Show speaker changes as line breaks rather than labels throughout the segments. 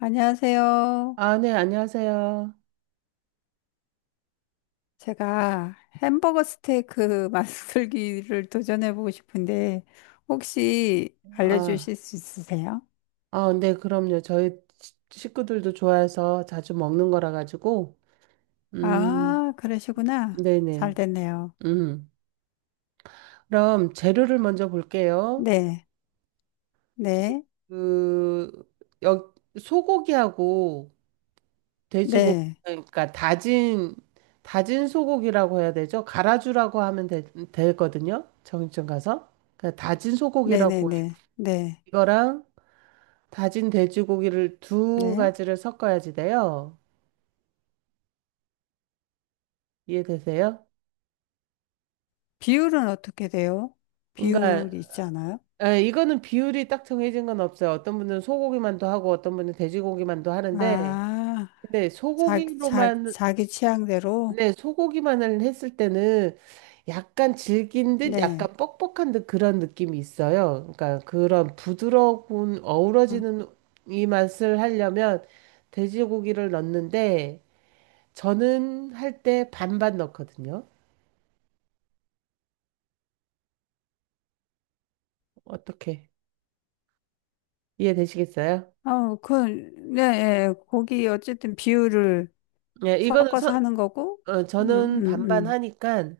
안녕하세요.
아, 네, 안녕하세요.
제가 햄버거 스테이크 만들기를 도전해보고 싶은데, 혹시
아,
알려주실 수 있으세요?
네, 그럼요. 저희 식구들도 좋아해서 자주 먹는 거라 가지고, 음,
아, 그러시구나. 잘
네네.
됐네요.
음. 그럼 재료를 먼저 볼게요.
네, 네,
그, 소고기하고 돼지고기,
네,
그러니까 다진 소고기라고 해야 되죠? 갈아주라고 하면 되거든요. 정육점 가서. 그러니까 다진
네네네,
소고기라고,
네, 네.
이거랑 다진 돼지고기를 두
네, 네.
가지를 섞어야지 돼요. 이해되세요?
비율은 어떻게 돼요?
그러니까
비율 있잖아요.
아, 이거는 비율이 딱 정해진 건 없어요. 어떤 분은 소고기만도 하고 어떤 분은 돼지고기만도 하는데
아,
근데
자, 자,
소고기로만.
자기 취향대로?
네, 소고기만을 했을 때는 약간 질긴 듯
네.
약간 뻑뻑한 듯 그런 느낌이 있어요. 그러니까 그런 부드러운
어,
어우러지는 이 맛을 하려면 돼지고기를 넣는데 저는 할 때 반반 넣거든요. 어떻게 이해되시겠어요?
어, 그, 네, 예. 고기 어쨌든 비율을
네, 이거는
섞어서
선.
하는 거고, 음,
저는
음,
반반
음.
하니까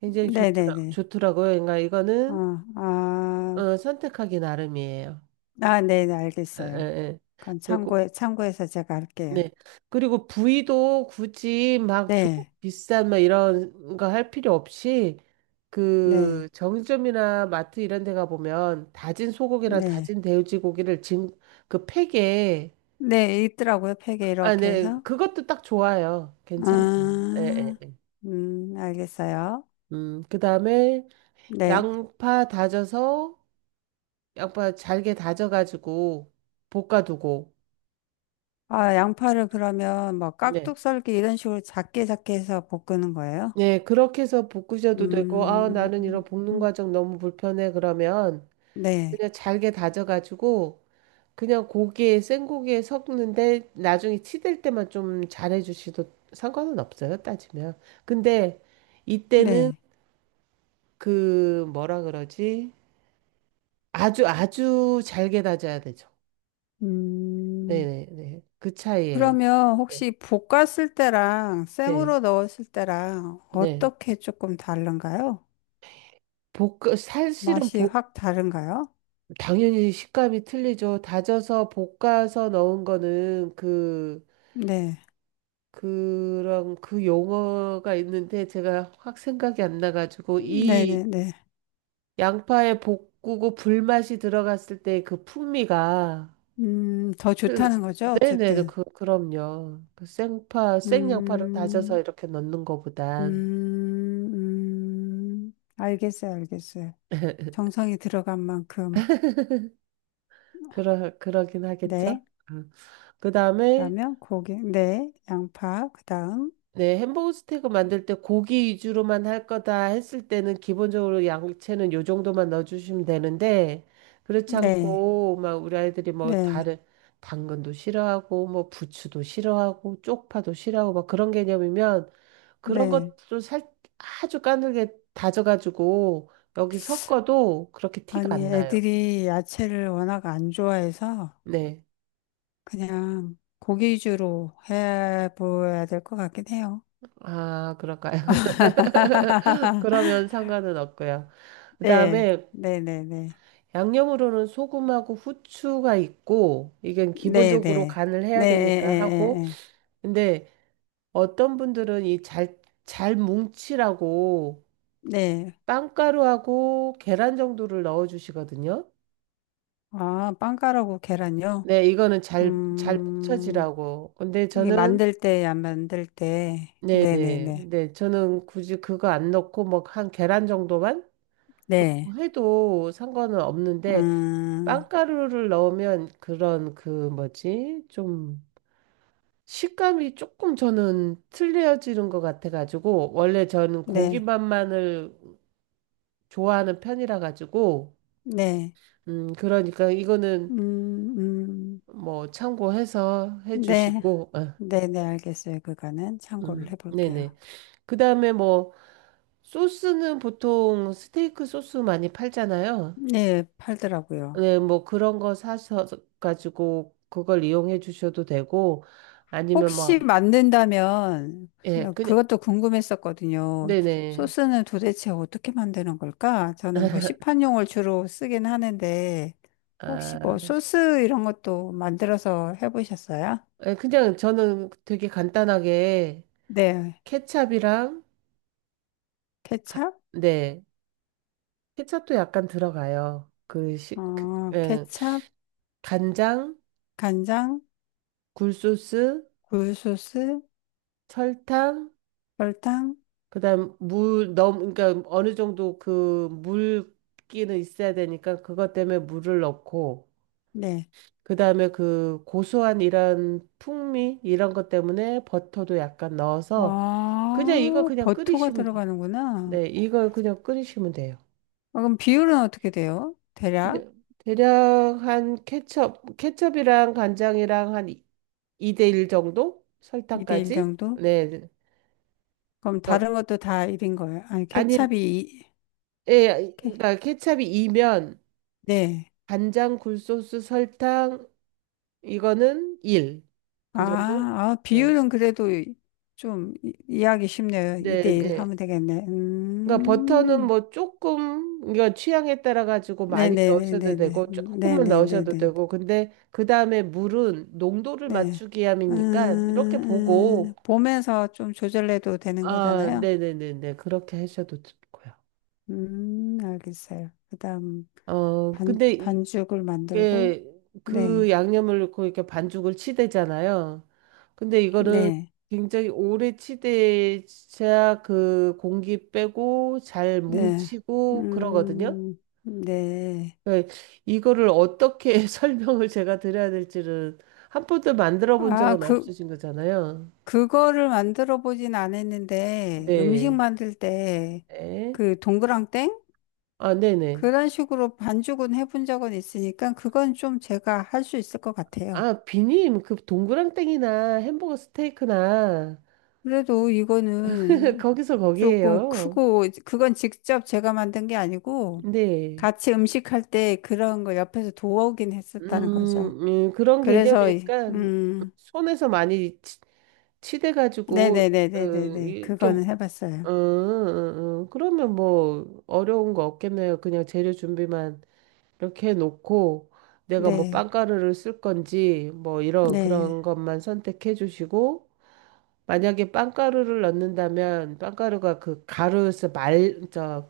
굉장히
네네네.
좋더라고요. 그러니까 이거는
어, 아,
선택하기 나름이에요.
아, 네네,
에,
알겠어요.
에, 에.
그건
그리고.
참고해서 제가 할게요.
네. 그리고 부위도 굳이 막
네,
비싼 막 이런 거 할 필요 없이
네,
그 정육점이나 마트 이런 데가 보면 다진 소고기랑
네.
다진 돼지 고기를 진 그 팩에.
네, 있더라고요. 팩에
아,
이렇게
네.
해서.
그것도 딱 좋아요. 괜찮아요. 에, 에,
아,
에.
알겠어요.
그다음에
네.
양파 다져서 양파 잘게 다져가지고 볶아두고.
아, 양파를 그러면 뭐
네.
깍둑 썰기 이런 식으로 작게 작게 해서 볶는 거예요?
네, 그렇게 해서 볶으셔도 되고, 아,
음,
나는 이런 볶는 과정 너무 불편해. 그러면
네,
그냥 잘게 다져가지고, 그냥 생고기에 섞는데, 나중에 치댈 때만 좀 잘해주셔도 상관은 없어요, 따지면. 근데 이때는
네.
뭐라 그러지? 아주, 아주 잘게 다져야 되죠.
음.
네네네. 그 차이예요.
그러면
네.
혹시 볶았을 때랑
네.
생으로 넣었을 때랑
네.
어떻게 조금 다른가요?
볶, 사실은
맛이
볶,
확 다른가요?
당연히 식감이 틀리죠. 다져서 볶아서 넣은 거는
네.
그런 그 용어가 있는데 제가 확 생각이 안 나가지고 이
네네네.
양파에 볶고 불맛이 들어갔을 때 그 풍미가.
더
그-
좋다는 거죠?
네네, 그,
어쨌든.
그, 그럼요. 그 생양파를 다져서
음,
이렇게 넣는 거보단.
음, 알겠어요, 알겠어요. 정성이 들어간 만큼.
그러긴 하겠죠.
네.
음. 그 다음에
그러면 고기, 네. 양파, 그 다음.
네, 햄버거 스테이크 만들 때 고기 위주로만 할 거다 했을 때는 기본적으로 양채는 요 정도만 넣어주시면 되는데, 그렇지
네.
않고, 막 우리 아이들이 뭐
네.
다른, 당근도 싫어하고, 뭐 부추도 싫어하고, 쪽파도 싫어하고, 막 그런 개념이면 그런
네.
것도 아주 까늘게 다져가지고 여기 섞어도 그렇게 티가
아니,
안 나요.
애들이 야채를 워낙 안 좋아해서
네.
그냥 고기 위주로 해보야 될 것 같긴 해요.
아, 그럴까요? 그러면 상관은 없고요.
네,
그다음에
네, 네, 네,
양념으로는 소금하고 후추가 있고, 이건
네,
기본적으로
네,
간을
네,
해야
에,
되니까
에,
하고,
에, 에.
근데 어떤 분들은 이 잘 뭉치라고
네.
빵가루하고 계란 정도를 넣어 주시거든요.
아, 빵가루고 계란요?
네, 이거는 잘
음,
뭉쳐지라고. 근데
이게
저는.
만들 때, 안 만들 때, 네, 네,
네네.
네,
근데 저는 굳이 그거 안 넣고 뭐 한 계란 정도만 넣고
네,
해도 상관은 없는데,
음,
빵가루를 넣으면 그런 그 뭐지? 좀 식감이 조금 저는 틀려지는 것 같아가지고, 원래 저는 고기
네,
맛만을 좋아하는 편이라 가지고,
네,
그러니까 이거는
음, 음,
뭐 참고해서
네,
해주시고, 아,
네, 네, 알겠어요. 그거는 참고를 해볼게요.
네네. 그 다음에 뭐, 소스는 보통 스테이크 소스 많이 팔잖아요.
네, 팔더라고요.
네, 뭐 그런 거 사서 가지고 그걸 이용해 주셔도 되고, 아니면
혹시
뭐,
만든다면
예, 그냥,
그것도 궁금했었거든요.
네네.
소스는 도대체 어떻게 만드는 걸까? 저는 뭐 시판용을 주로 쓰긴 하는데 혹시 뭐
아.
소스 이런 것도 만들어서 해보셨어요?
예, 그냥 저는 되게 간단하게
네,
케찹이랑 가-
케찹,
네, 케찹도 약간 들어가요. 그, 시, 그
어,
예,
케찹,
간장,
간장,
굴소스,
굴소스,
설탕,
설탕,
그다음 물 너무 그러니까 어느 정도 그 물기는 있어야 되니까 그것 때문에 물을 넣고
네.
그다음에 그 고소한 이런 풍미 이런 것 때문에 버터도 약간 넣어서 그냥 이거
아,
그냥
버터가
끓이시면 돼.
들어가는구나.
네, 이걸 그냥 끓이시면 돼요.
아, 그럼 비율은 어떻게 돼요? 대략
이제 대략 한 케첩이랑 간장이랑 한 2대 1 정도?
2대1
설탕까지?
정도?
네. 네.
그럼
그러니까
다른 것도 다 1인 거예요? 아니,
아니, 예,
케-
그러니까 케첩이 2면
네.
간장, 굴소스, 설탕 이거는 1.
아,
그 정도?
아,
네,
비율은 그래도 좀 이해하기 쉽네요.
네.
2대1
네.
하면 되겠네.
그러니까 버터는 뭐 조금 이거 취향에 따라 가지고 많이 넣으셔도
네네네네네.
되고 조금만 넣으셔도
네네네네.
되고 근데 그 다음에 물은 농도를
네.
맞추기 위함이니까 이렇게 보고.
보면서 좀 조절해도 되는
아,
거잖아요.
네네네네. 그렇게 하셔도 좋고요.
알겠어요. 그 다음, 반,
근데
반죽을 만들고,
이게
네,
그 양념을 넣고 이렇게 반죽을 치대잖아요. 근데 이거는
네,
굉장히 오래 치대야 그 공기 빼고 잘
네.
뭉치고 그러거든요.
음, 네.
네, 이거를 어떻게 설명을 제가 드려야 될지는. 한 번도 만들어 본
아,
적은
그,
없으신 거잖아요.
그거를 만들어 보진 않았는데, 음식
네.
만들 때,
네.
그 동그랑땡?
아, 네네.
그런 식으로 반죽은 해본 적은 있으니까, 그건 좀 제가 할 수 있을 것 같아요.
아, 비님, 그 동그랑땡이나 햄버거 스테이크나
그래도 이거는
거기서
조금
거기에요.
크고, 그건 직접 제가 만든 게 아니고,
네.
같이 음식할 때 그런 거 옆에서 도와오긴 했었다는 거죠.
음, 그런
그래서,
개념이니까 손에서 많이 치대가지고. 어,
네네네네네네.
이렇게
그거는 해봤어요.
그러면 뭐 어려운 거 없겠네요. 그냥 재료 준비만 이렇게 해놓고 내가 뭐
네.
빵가루를 쓸 건지 뭐 이런
네.
그런 것만 선택해 주시고 만약에 빵가루를 넣는다면 빵가루가 그 가루에서 저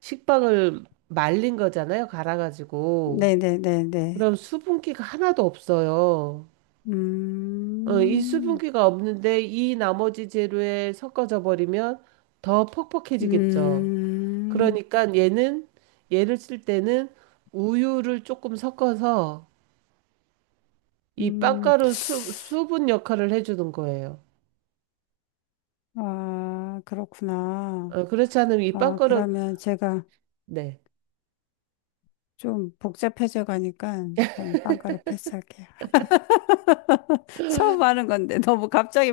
식빵을 말린 거잖아요. 갈아가지고.
네네네네.
그럼 수분기가 하나도 없어요. 이
음,
수분기가 없는데 이 나머지 재료에 섞어져 버리면 더 퍽퍽해지겠죠.
음,
그러니까 얘는 얘를 쓸 때는 우유를 조금 섞어서 이
음.
빵가루 수분 역할을 해주는 거예요.
아, 그렇구나.
그렇지 않으면 이
아,
빵가루.
그러면 제가
네.
좀 복잡해져 가니까 전 빵가루 패스할게요. 처음 하는 건데 너무 갑자기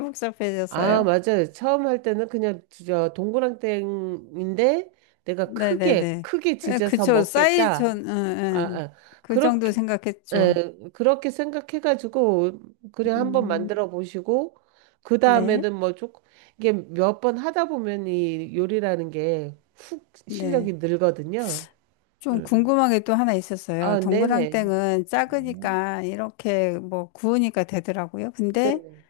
아,
복잡해졌어요.
맞아요. 처음 할 때는 그냥 저 동그랑땡인데 내가 크게
네네네.
크게
에,
지져서
그쵸. 사이즈,
먹겠다.
전, 응,
아,
응.
아,
그 정도
그렇게.
생각했죠.
그렇게 생각해가지고 그냥 한번
음,
만들어 보시고 그
네,
다음에는 뭐 조금 이게 몇 번 하다 보면 이 요리라는 게 훅
네.
실력이 늘거든요.
좀
음, 음.
궁금한 게 또 하나 있었어요.
아, 네네.
동그랑땡은
네.
작으니까 이렇게 뭐 구우니까 되더라고요. 근데
네네.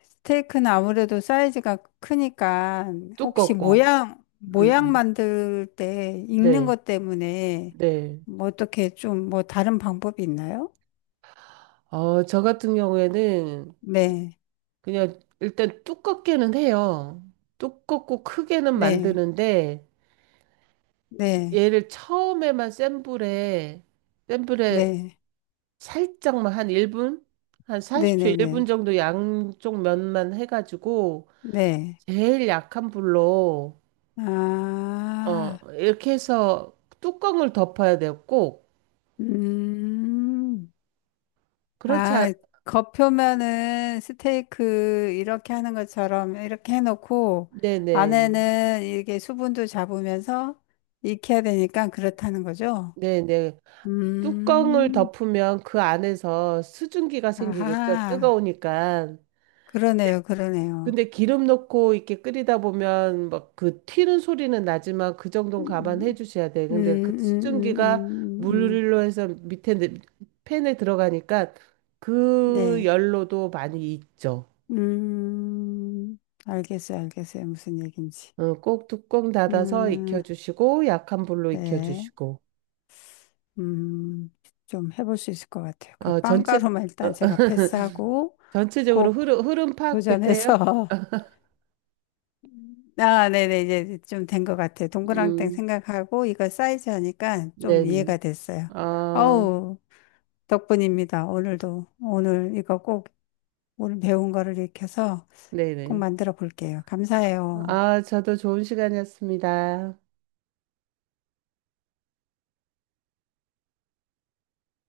스테이크는 아무래도 사이즈가 크니까 혹시
두껍고.
모양,
음,
모양
음.
만들 때 익는
네.
것 때문에
네.
뭐 어떻게 좀 뭐 다른 방법이 있나요?
저 같은 경우에는
네,
그냥 일단 두껍게는 해요. 두껍고 크게는
네,
만드는데
네,
얘를 처음에만 센 불에
네,
살짝만 한 1분? 한
네,
40초
네,
1분
네,
정도 양쪽 면만 해가지고
네.
제일 약한 불로
아,
이렇게 해서 뚜껑을 덮어야 돼요, 꼭.
음.
그렇지 않.
아, 겉표면은 스테이크 이렇게 하는 것처럼 이렇게 해놓고
네네.
안에는 이게 수분도 잡으면서 익혀야 되니까 그렇다는 거죠?
네네. 뚜껑을
음,
덮으면 그 안에서 수증기가 생기겠죠,
아하,
뜨거우니까.
그러네요, 그러네요.
근데 기름 넣고 이렇게 끓이다 보면 막 그 튀는 소리는 나지만 그 정도는 감안해
음,
주셔야 돼. 근데 그 수증기가
음.
물로 해서 밑에 팬에 들어가니까 그
네.
열로도 많이 익죠.
음, 알겠어요, 알겠어요. 무슨 얘기인지.
어, 꼭 뚜껑 닫아서
음,
익혀주시고 약한 불로
네.
익혀주시고.
음, 좀 해볼 수 있을 것 같아요. 그
어, 전체.
빵가루만
어,
일단
어,
제가 패스하고
전체적으로
꼭
흐름 파악되세요?
도전해서. 아, 네네, 이제 좀 된 것 같아요. 동그랑땡
음,
생각하고 이거 사이즈 하니까 좀
네,
이해가 됐어요.
어,
어우, 덕분입니다. 오늘도. 오늘 이거 꼭 오늘 배운 거를 익혀서
네,
꼭
네.
만들어 볼게요.
아, 네네.
감사해요.
아, 저도 좋은 시간이었습니다.